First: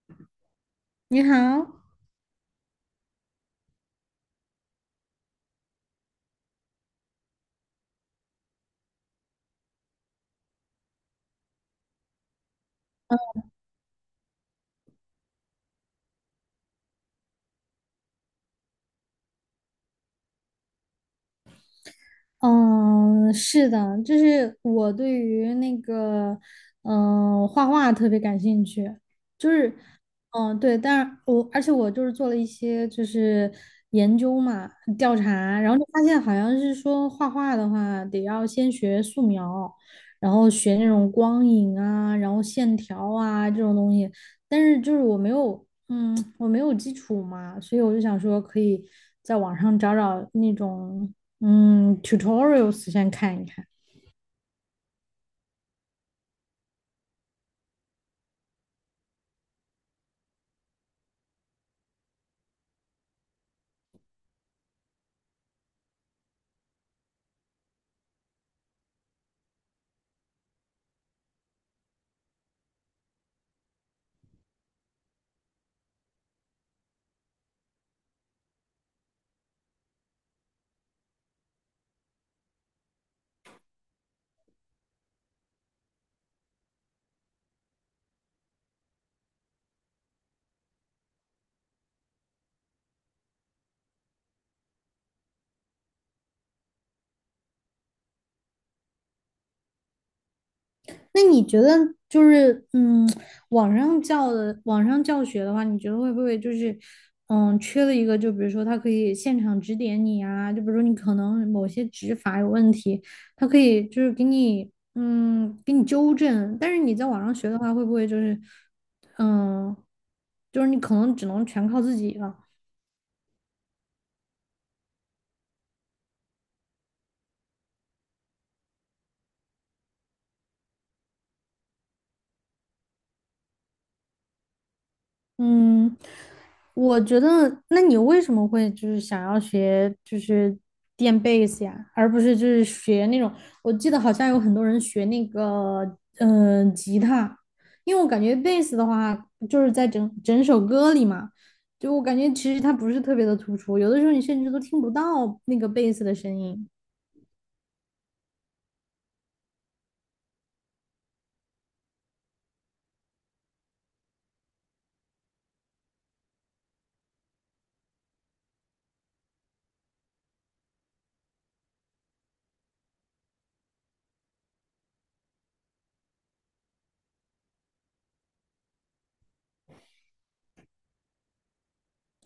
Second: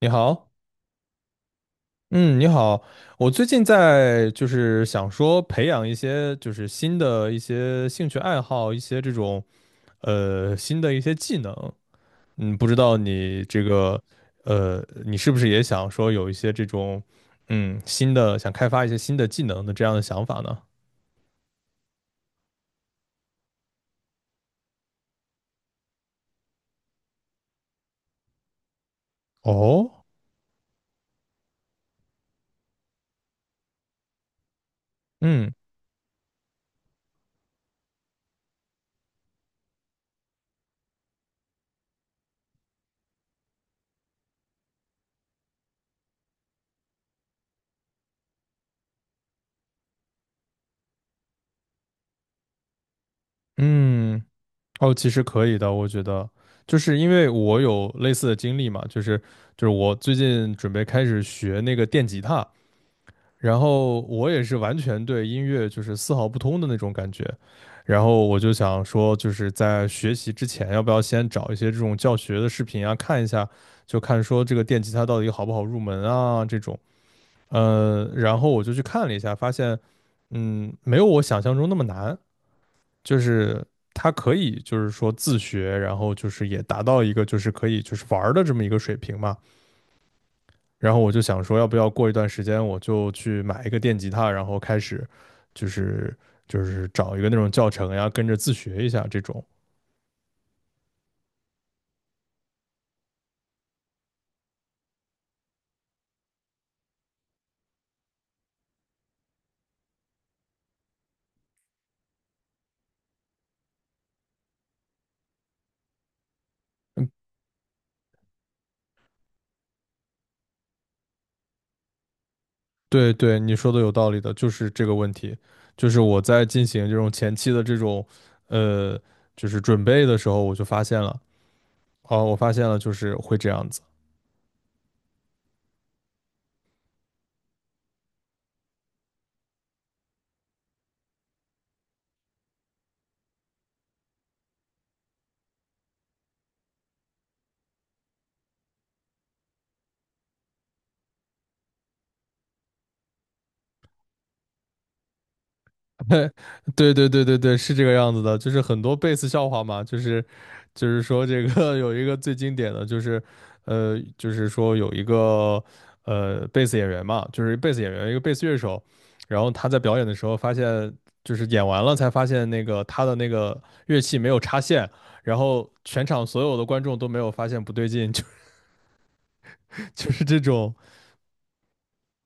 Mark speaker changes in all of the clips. Speaker 1: 你好。
Speaker 2: 你好，
Speaker 1: 嗯，你好。我最近在想说培养一些新的一些兴趣爱好，一些这种新的一些技能。不知道你这个你是不是也想说有一些这种新的想开发一些新的技能的这样的想法呢？
Speaker 2: 嗯，是的，就是我对于那个，画画特别感兴趣，就是，
Speaker 1: 哦，
Speaker 2: 对，但是我而且我就是做了一些就是研究嘛，调
Speaker 1: 嗯
Speaker 2: 查，然后就发现好像是说画画的话得要先学素描，然后学那种光影啊，然后线条啊这种东西，但是就是我没有。嗯，我没有基础嘛，所以我就想说可以在网上找找那种tutorials 先看一看。
Speaker 1: 嗯，哦，其实可以的，我觉得。就是因为我有类似的经历嘛。就是我最近准备开始学那个电吉他，然后我也是完全对音乐丝毫不通的那种感觉。然后我就想说，在学习之前，要不要先找一些这种教学的视频啊，看一下，就看说这个电吉他到底好不好入门啊这种。然后我就去看了一下，发现，没有我想象中那么难。就是它可以说自学，然后也达到一个可以玩儿的这么一个水平嘛。然后我就想说，要不要过一段时间我就去买一个电吉他，然后开始就是找一个那种教程呀，跟着自学一下这种。
Speaker 2: 那你觉得就是嗯，网上教学的话，你觉得会不会缺了一个？就比如说他可以现场指点你啊，就比如说你可能某些指法有问题，他可以就是给你给你纠正。但是你在
Speaker 1: 嗯，
Speaker 2: 网上学的话，会不会嗯就是你可能只能全靠自己了？
Speaker 1: 对对，你说的有道理的。就是这个问题，我在进行这种前期的这种呃准备的时候，我就发现了。哦，我发现了，就是会这样子。
Speaker 2: 嗯，我觉得，那你为什么会就是想要学就是电贝斯呀，而不是就是学那种？我记得好像有很多人学那个吉他，因为我感觉贝斯的话就是在整整首歌里嘛，就我感觉其实它不是特别的突出，有的时候你甚至都听不到那个贝斯的 声音。
Speaker 1: 对对对对对，是这个样子的，就是很多贝斯笑话嘛。就是说这个 有一个最经典的就是，就是说有一个贝斯演员嘛，就是贝斯演员一个贝斯乐手，然后他在表演的时候发现，就是演完了才发现那个他的那个乐器没有插线，然后全场所有的观众都没有发现不对劲。就是这种。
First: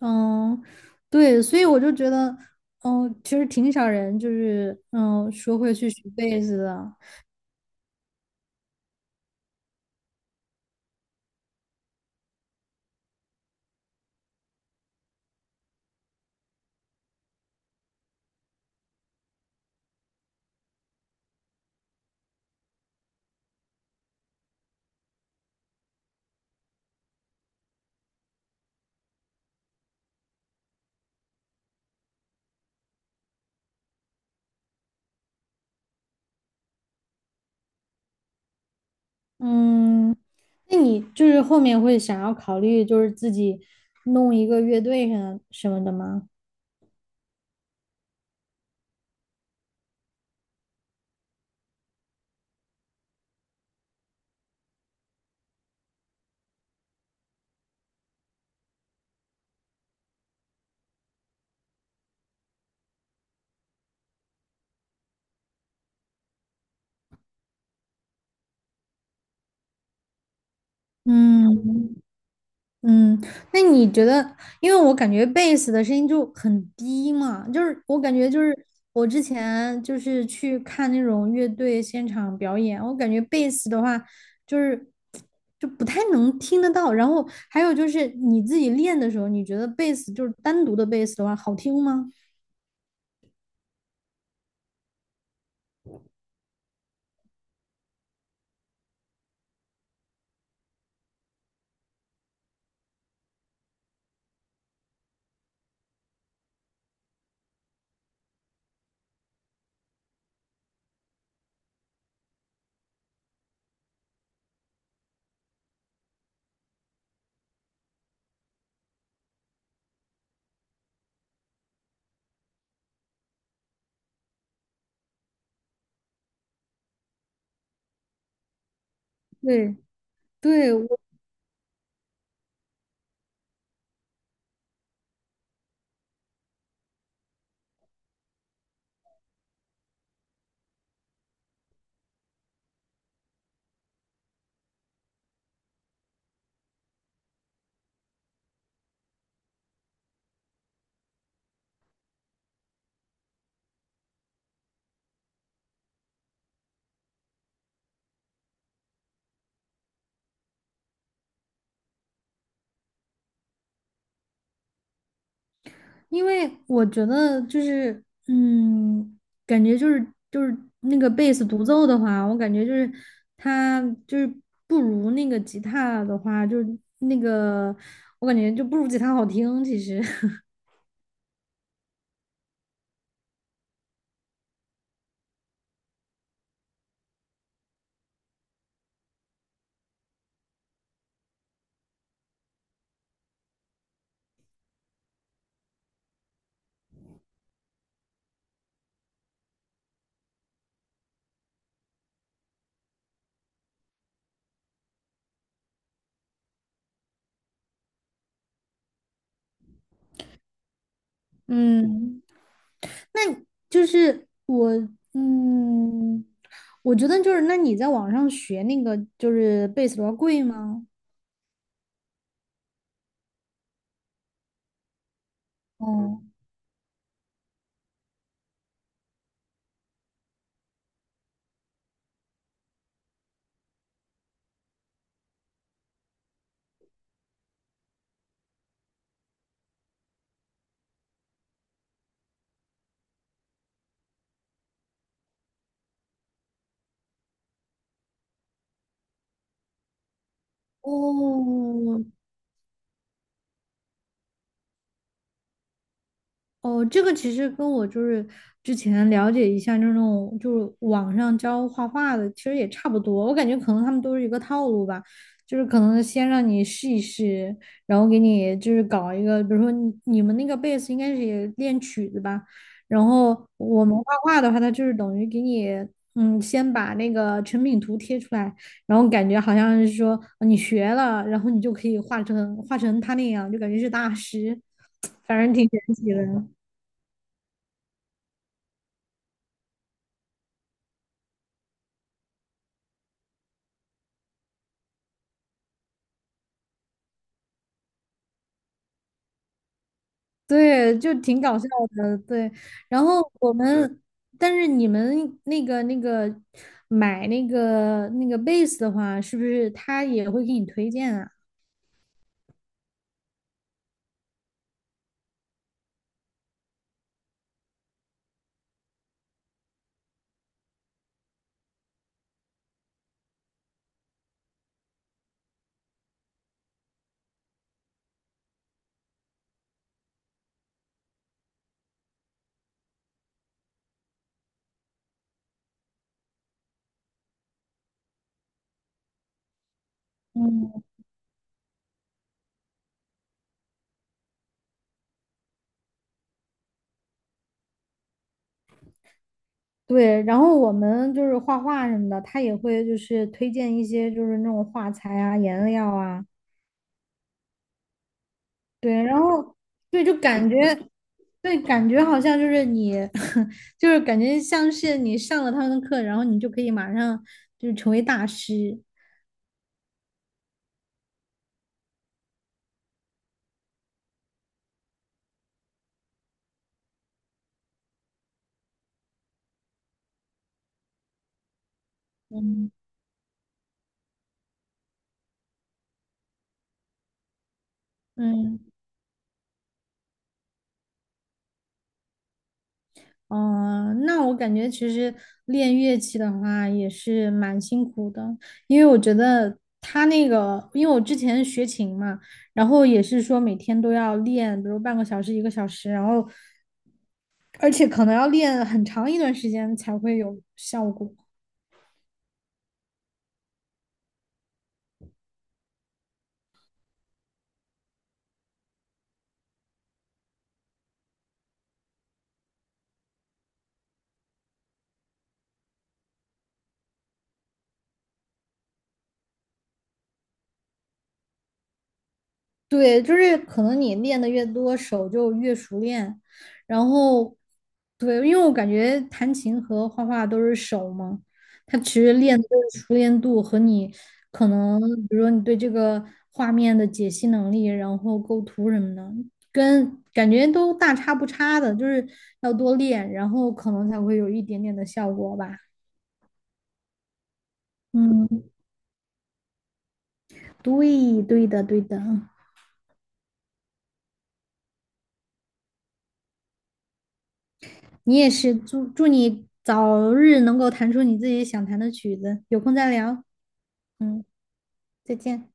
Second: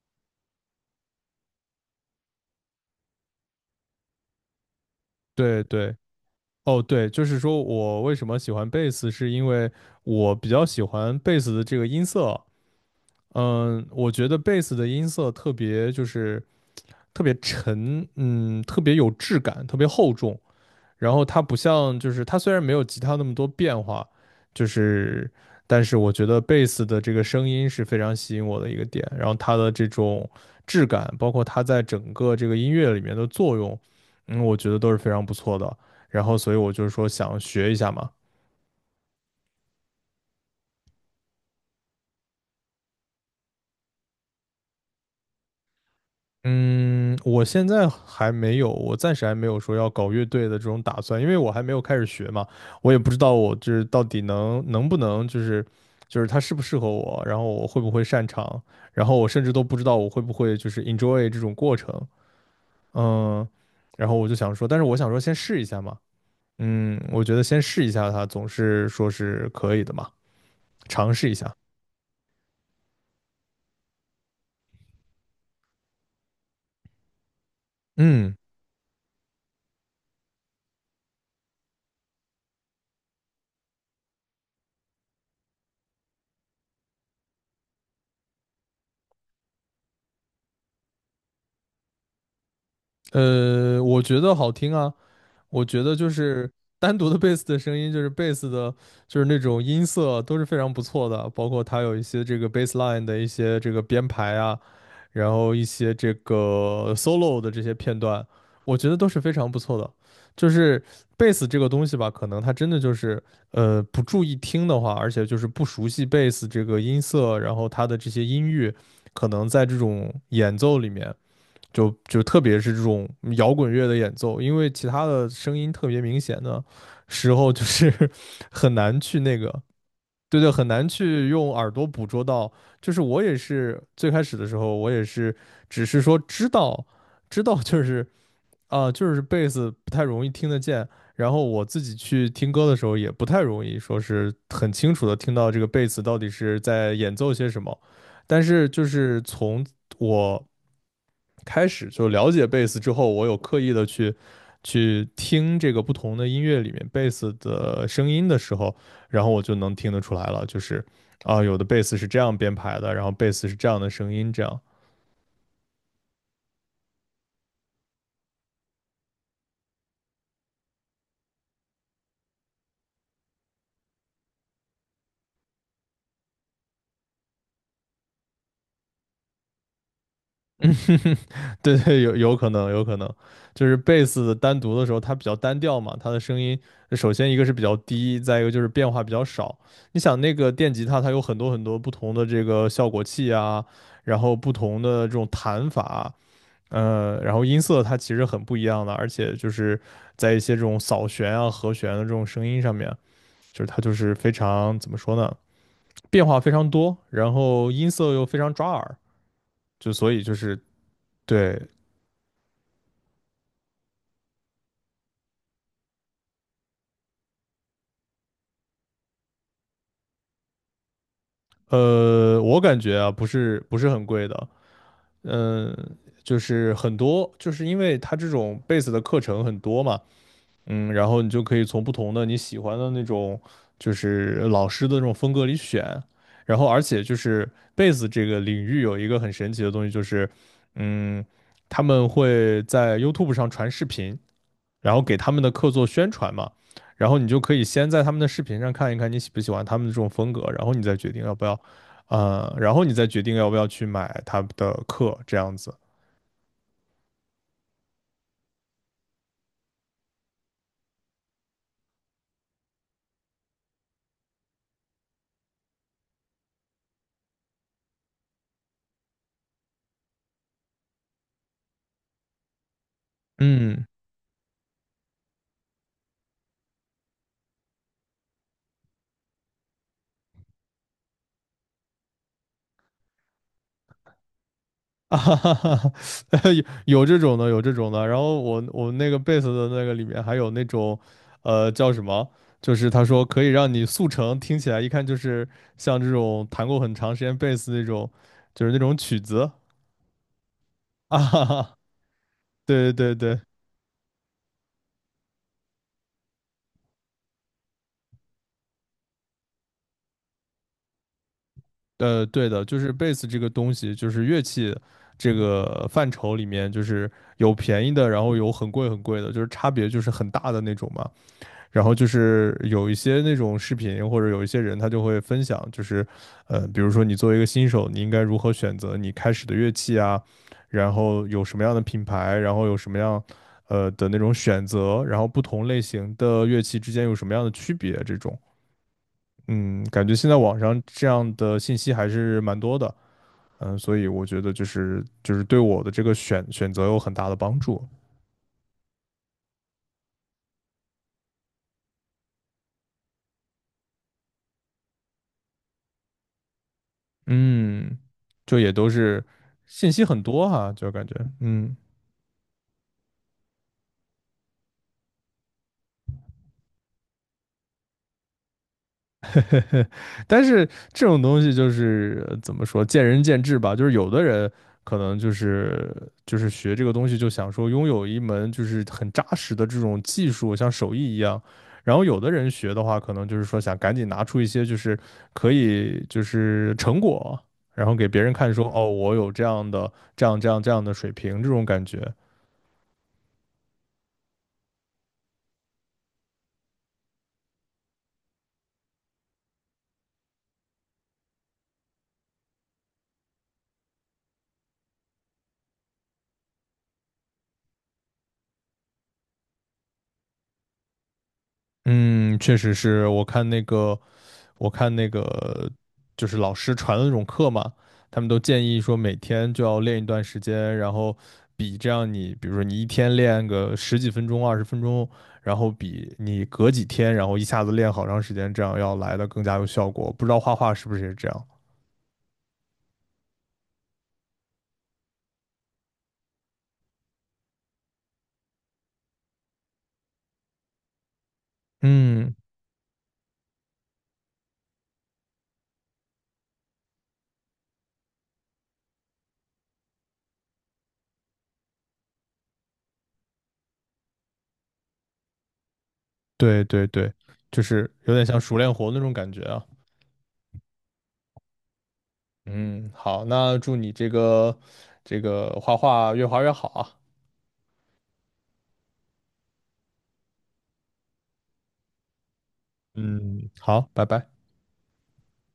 Speaker 2: 嗯，对，所以我就觉得，其实挺少人说
Speaker 1: 对
Speaker 2: 会去
Speaker 1: 对。
Speaker 2: 学贝斯
Speaker 1: 哦，
Speaker 2: 的。
Speaker 1: 对，就是说我为什么喜欢贝斯，是因为我比较喜欢贝斯的这个音色。嗯，我觉得贝斯的音色特别特别沉，嗯，特别有质感，特别厚重。然后它不像它虽然没有吉他那么多变化，就是但是我觉得贝斯的这个声音是非常吸引我的一个点。然后它的这种质感，包括它在整个这个音乐里面的作用，嗯，我觉得都是非常不错的。然后所以我说想学一下嘛。
Speaker 2: 嗯，那你就是后面会想要考虑，就是自己弄一个乐队什么什么的吗？
Speaker 1: 嗯，我现在还没有，我暂时还没有说要搞乐队的这种打算，因为我还没有开始学嘛。我也不知道我到底能不能它适不适合我，然后我会不会擅长，然后我甚至都不知道我会不会enjoy 这种过程。嗯，然后我就想说，但是我想说先试一下嘛。嗯，我觉得先试一下它总是说是可以的嘛，尝试一下。
Speaker 2: 嗯。嗯，那你觉得，因为我感觉贝斯的声音就很低嘛，就是我感觉
Speaker 1: 嗯，
Speaker 2: 就是我之前就是去看那种乐队现场表演，我感觉贝斯的话就是就不太能听得到。然后还有就是你自己练的时候，你觉得贝斯就是单独的贝斯的话好听吗？
Speaker 1: 呃，我觉得好听啊。我觉得单独的贝斯的声音，就是贝斯的，就是那种音色都是非常不错的，包括它有一些这个 bass line 的一些这个编排啊，然后一些这个 solo 的这些片段，我觉得都是非常不错的。就是贝斯这个东西吧，可能它真的不注意听的话，而且不熟悉贝斯这个音色，然后它的这些音域，可能在这种演奏里面。就特别是这种摇滚乐的演奏，因为其他的声音特别明显的时候，就是 很难去那个。
Speaker 2: 对
Speaker 1: 对对，很
Speaker 2: 对，
Speaker 1: 难
Speaker 2: 我。
Speaker 1: 去用耳朵捕捉到。就是我也是最开始的时候，我也是只是说知道，就是啊、就是贝斯不太容易听得见。然后我自己去听歌的时候，也不太容易说是很清楚的听到这个贝斯到底是在演奏些什么。但是从我开始就了解贝斯之后，我有刻意的去听这个不同的音乐里面贝斯的声音的时候，然后我就能听得出来了。就是啊，有的贝斯是这样编排的，然后贝斯是这样的声音，这样。
Speaker 2: 因为我觉得就是，嗯，感觉就是就是那个贝斯独奏的话，我感觉就是它就是不如那个吉他的话，我感觉就不如吉他好听。其实，
Speaker 1: 嗯，对对，有可能，有可能。就是贝斯单独的时候，它比较单调嘛。它的声音首先一个是比较低，再一个就是变化比较少。你想那个电吉他，它有很多很多不同的这个效果器啊，然后不同的这种弹法啊。呃，然后音色它其实很不一样的，而且在一些这种扫弦啊、和弦的这种声音上面，它就是非常怎么说呢，变化非常多，然后音色又非常抓耳。所以对。
Speaker 2: 嗯，那就是我，嗯，我觉得就是那你在网上学那个就是贝斯多贵吗？
Speaker 1: 呃，我感觉啊，不是很贵的。嗯、
Speaker 2: 哦
Speaker 1: 就是很多，就是因为它这种贝斯的课程很多嘛。嗯，然后你就可以从不同的你喜欢的那种，就是老师的这种风格里选。然后而且贝斯这个领域有一个很神奇的东西，就是嗯，他们会在 YouTube 上传视频，然后给他们的课做宣传嘛。然后你就可以先在他们的视频上看一看你喜不喜欢他们的这种风格，然后你再决定要不要，
Speaker 2: 哦，
Speaker 1: 然后你再决定要不要去买他们的课，这样子。
Speaker 2: 哦，这个其实跟我就是之前了解一下那种就是网上教画画的，其实也差不多。我感觉可能他们都是一个套路吧，就是可能先让你试一试，然后给你就是搞一个，比如说你们那个贝斯应该是也练曲子吧，然后
Speaker 1: 嗯。
Speaker 2: 我们画画的话，它就是等于给你先把那个成品图贴出来，然后感觉好像是说你学了，然后你就可以画成他那样，就感觉是大师，
Speaker 1: 啊 哈
Speaker 2: 反正
Speaker 1: 哈
Speaker 2: 挺
Speaker 1: 哈，
Speaker 2: 神奇 的。
Speaker 1: 有有这种的，有这种的。然后我那个贝斯的那个里面还有那种，呃，叫什么？就是他说可以让你速成，听起来一看就是像这种弹过很长时间贝斯那种，就是那种曲子。
Speaker 2: 对，就
Speaker 1: 啊
Speaker 2: 挺
Speaker 1: 哈
Speaker 2: 搞笑
Speaker 1: 哈。
Speaker 2: 的，对。
Speaker 1: 对
Speaker 2: 然
Speaker 1: 对
Speaker 2: 后
Speaker 1: 对。
Speaker 2: 我们，但是你们那个买那个 base 的话，是不是他也会给你推荐啊？
Speaker 1: 呃，对的，就是贝斯这个东西，就是乐器这个范畴里面，就是有便宜的，然后有很贵很贵的，就是差别很大的那种嘛。然后有一些那种视频或者有一些人他就会分享，就是呃，比如说你作为一个新手，你应该如何选择你开始的乐器啊，然后有什么样的品牌，然后有什么样的那种选择，然后不同类型的乐器之间有什么样的区别这种。嗯，感觉现在网上
Speaker 2: 嗯，
Speaker 1: 这样的信息还是蛮多的。嗯，所以我觉得对我的这个选择有很大的帮助。
Speaker 2: 对。然后我们就是画画什么的，他也会就是推荐一些就是那种画材啊、颜料啊，
Speaker 1: 嗯，就也都
Speaker 2: 对。然
Speaker 1: 是
Speaker 2: 后
Speaker 1: 信息
Speaker 2: 对，就
Speaker 1: 很多
Speaker 2: 感觉
Speaker 1: 哈、就感觉，
Speaker 2: 对，
Speaker 1: 嗯，
Speaker 2: 感觉好像就是你，就是感觉像是你上了他们的课，然后你就可以马上就是成为大师。
Speaker 1: 但是这种东西就是怎么说，见仁见智吧。就是有的人可能学这个东西，就想说拥有一门很扎实的这种技术，像手艺一样。然后有的人
Speaker 2: 嗯。
Speaker 1: 学的话，可能就是说想赶紧拿出一些可以成果，然后给别人看
Speaker 2: 嗯。
Speaker 1: 说，哦，我有这样的这样的水平这种感觉。
Speaker 2: 哦，那我感觉其实练乐器的话也是蛮辛苦的，因为我觉得他那个，因为我之前学琴嘛，然后也是说每天都要练，比如半个小时、一个小时，然后而且可能要练很长一段时间才会有效果。
Speaker 1: 嗯，确实是。我看那个，就是老师传的那种课嘛，他们都建议说每天就要练一段时间，然后这样你，比如说你一天练个十几分钟、20分钟，然后比你隔几天，然后一下子练好长时间，这样要来的更加有效果。不知道画画是不是也是这样？
Speaker 2: 对，就是可能你练的越多，手就越熟练。然后，对，因为我感觉弹琴和画画都是手嘛，它其实
Speaker 1: 嗯，
Speaker 2: 练的就是熟练度和你可能，比如说你对这个画面的解析能力，然后构图什么的，跟感觉都大差不差的，就是要多练，然后可能才会有一点点的效果吧。
Speaker 1: 对对对，就是有点像
Speaker 2: 嗯，
Speaker 1: 熟练活那种感觉啊。
Speaker 2: 对，对的，对的。
Speaker 1: 嗯，好，那祝你这个画画越画越好啊。
Speaker 2: 你也是，祝你早日能够弹出你自己想弹的曲子，有空再聊，
Speaker 1: 嗯，好，拜
Speaker 2: 嗯，
Speaker 1: 拜。
Speaker 2: 再见。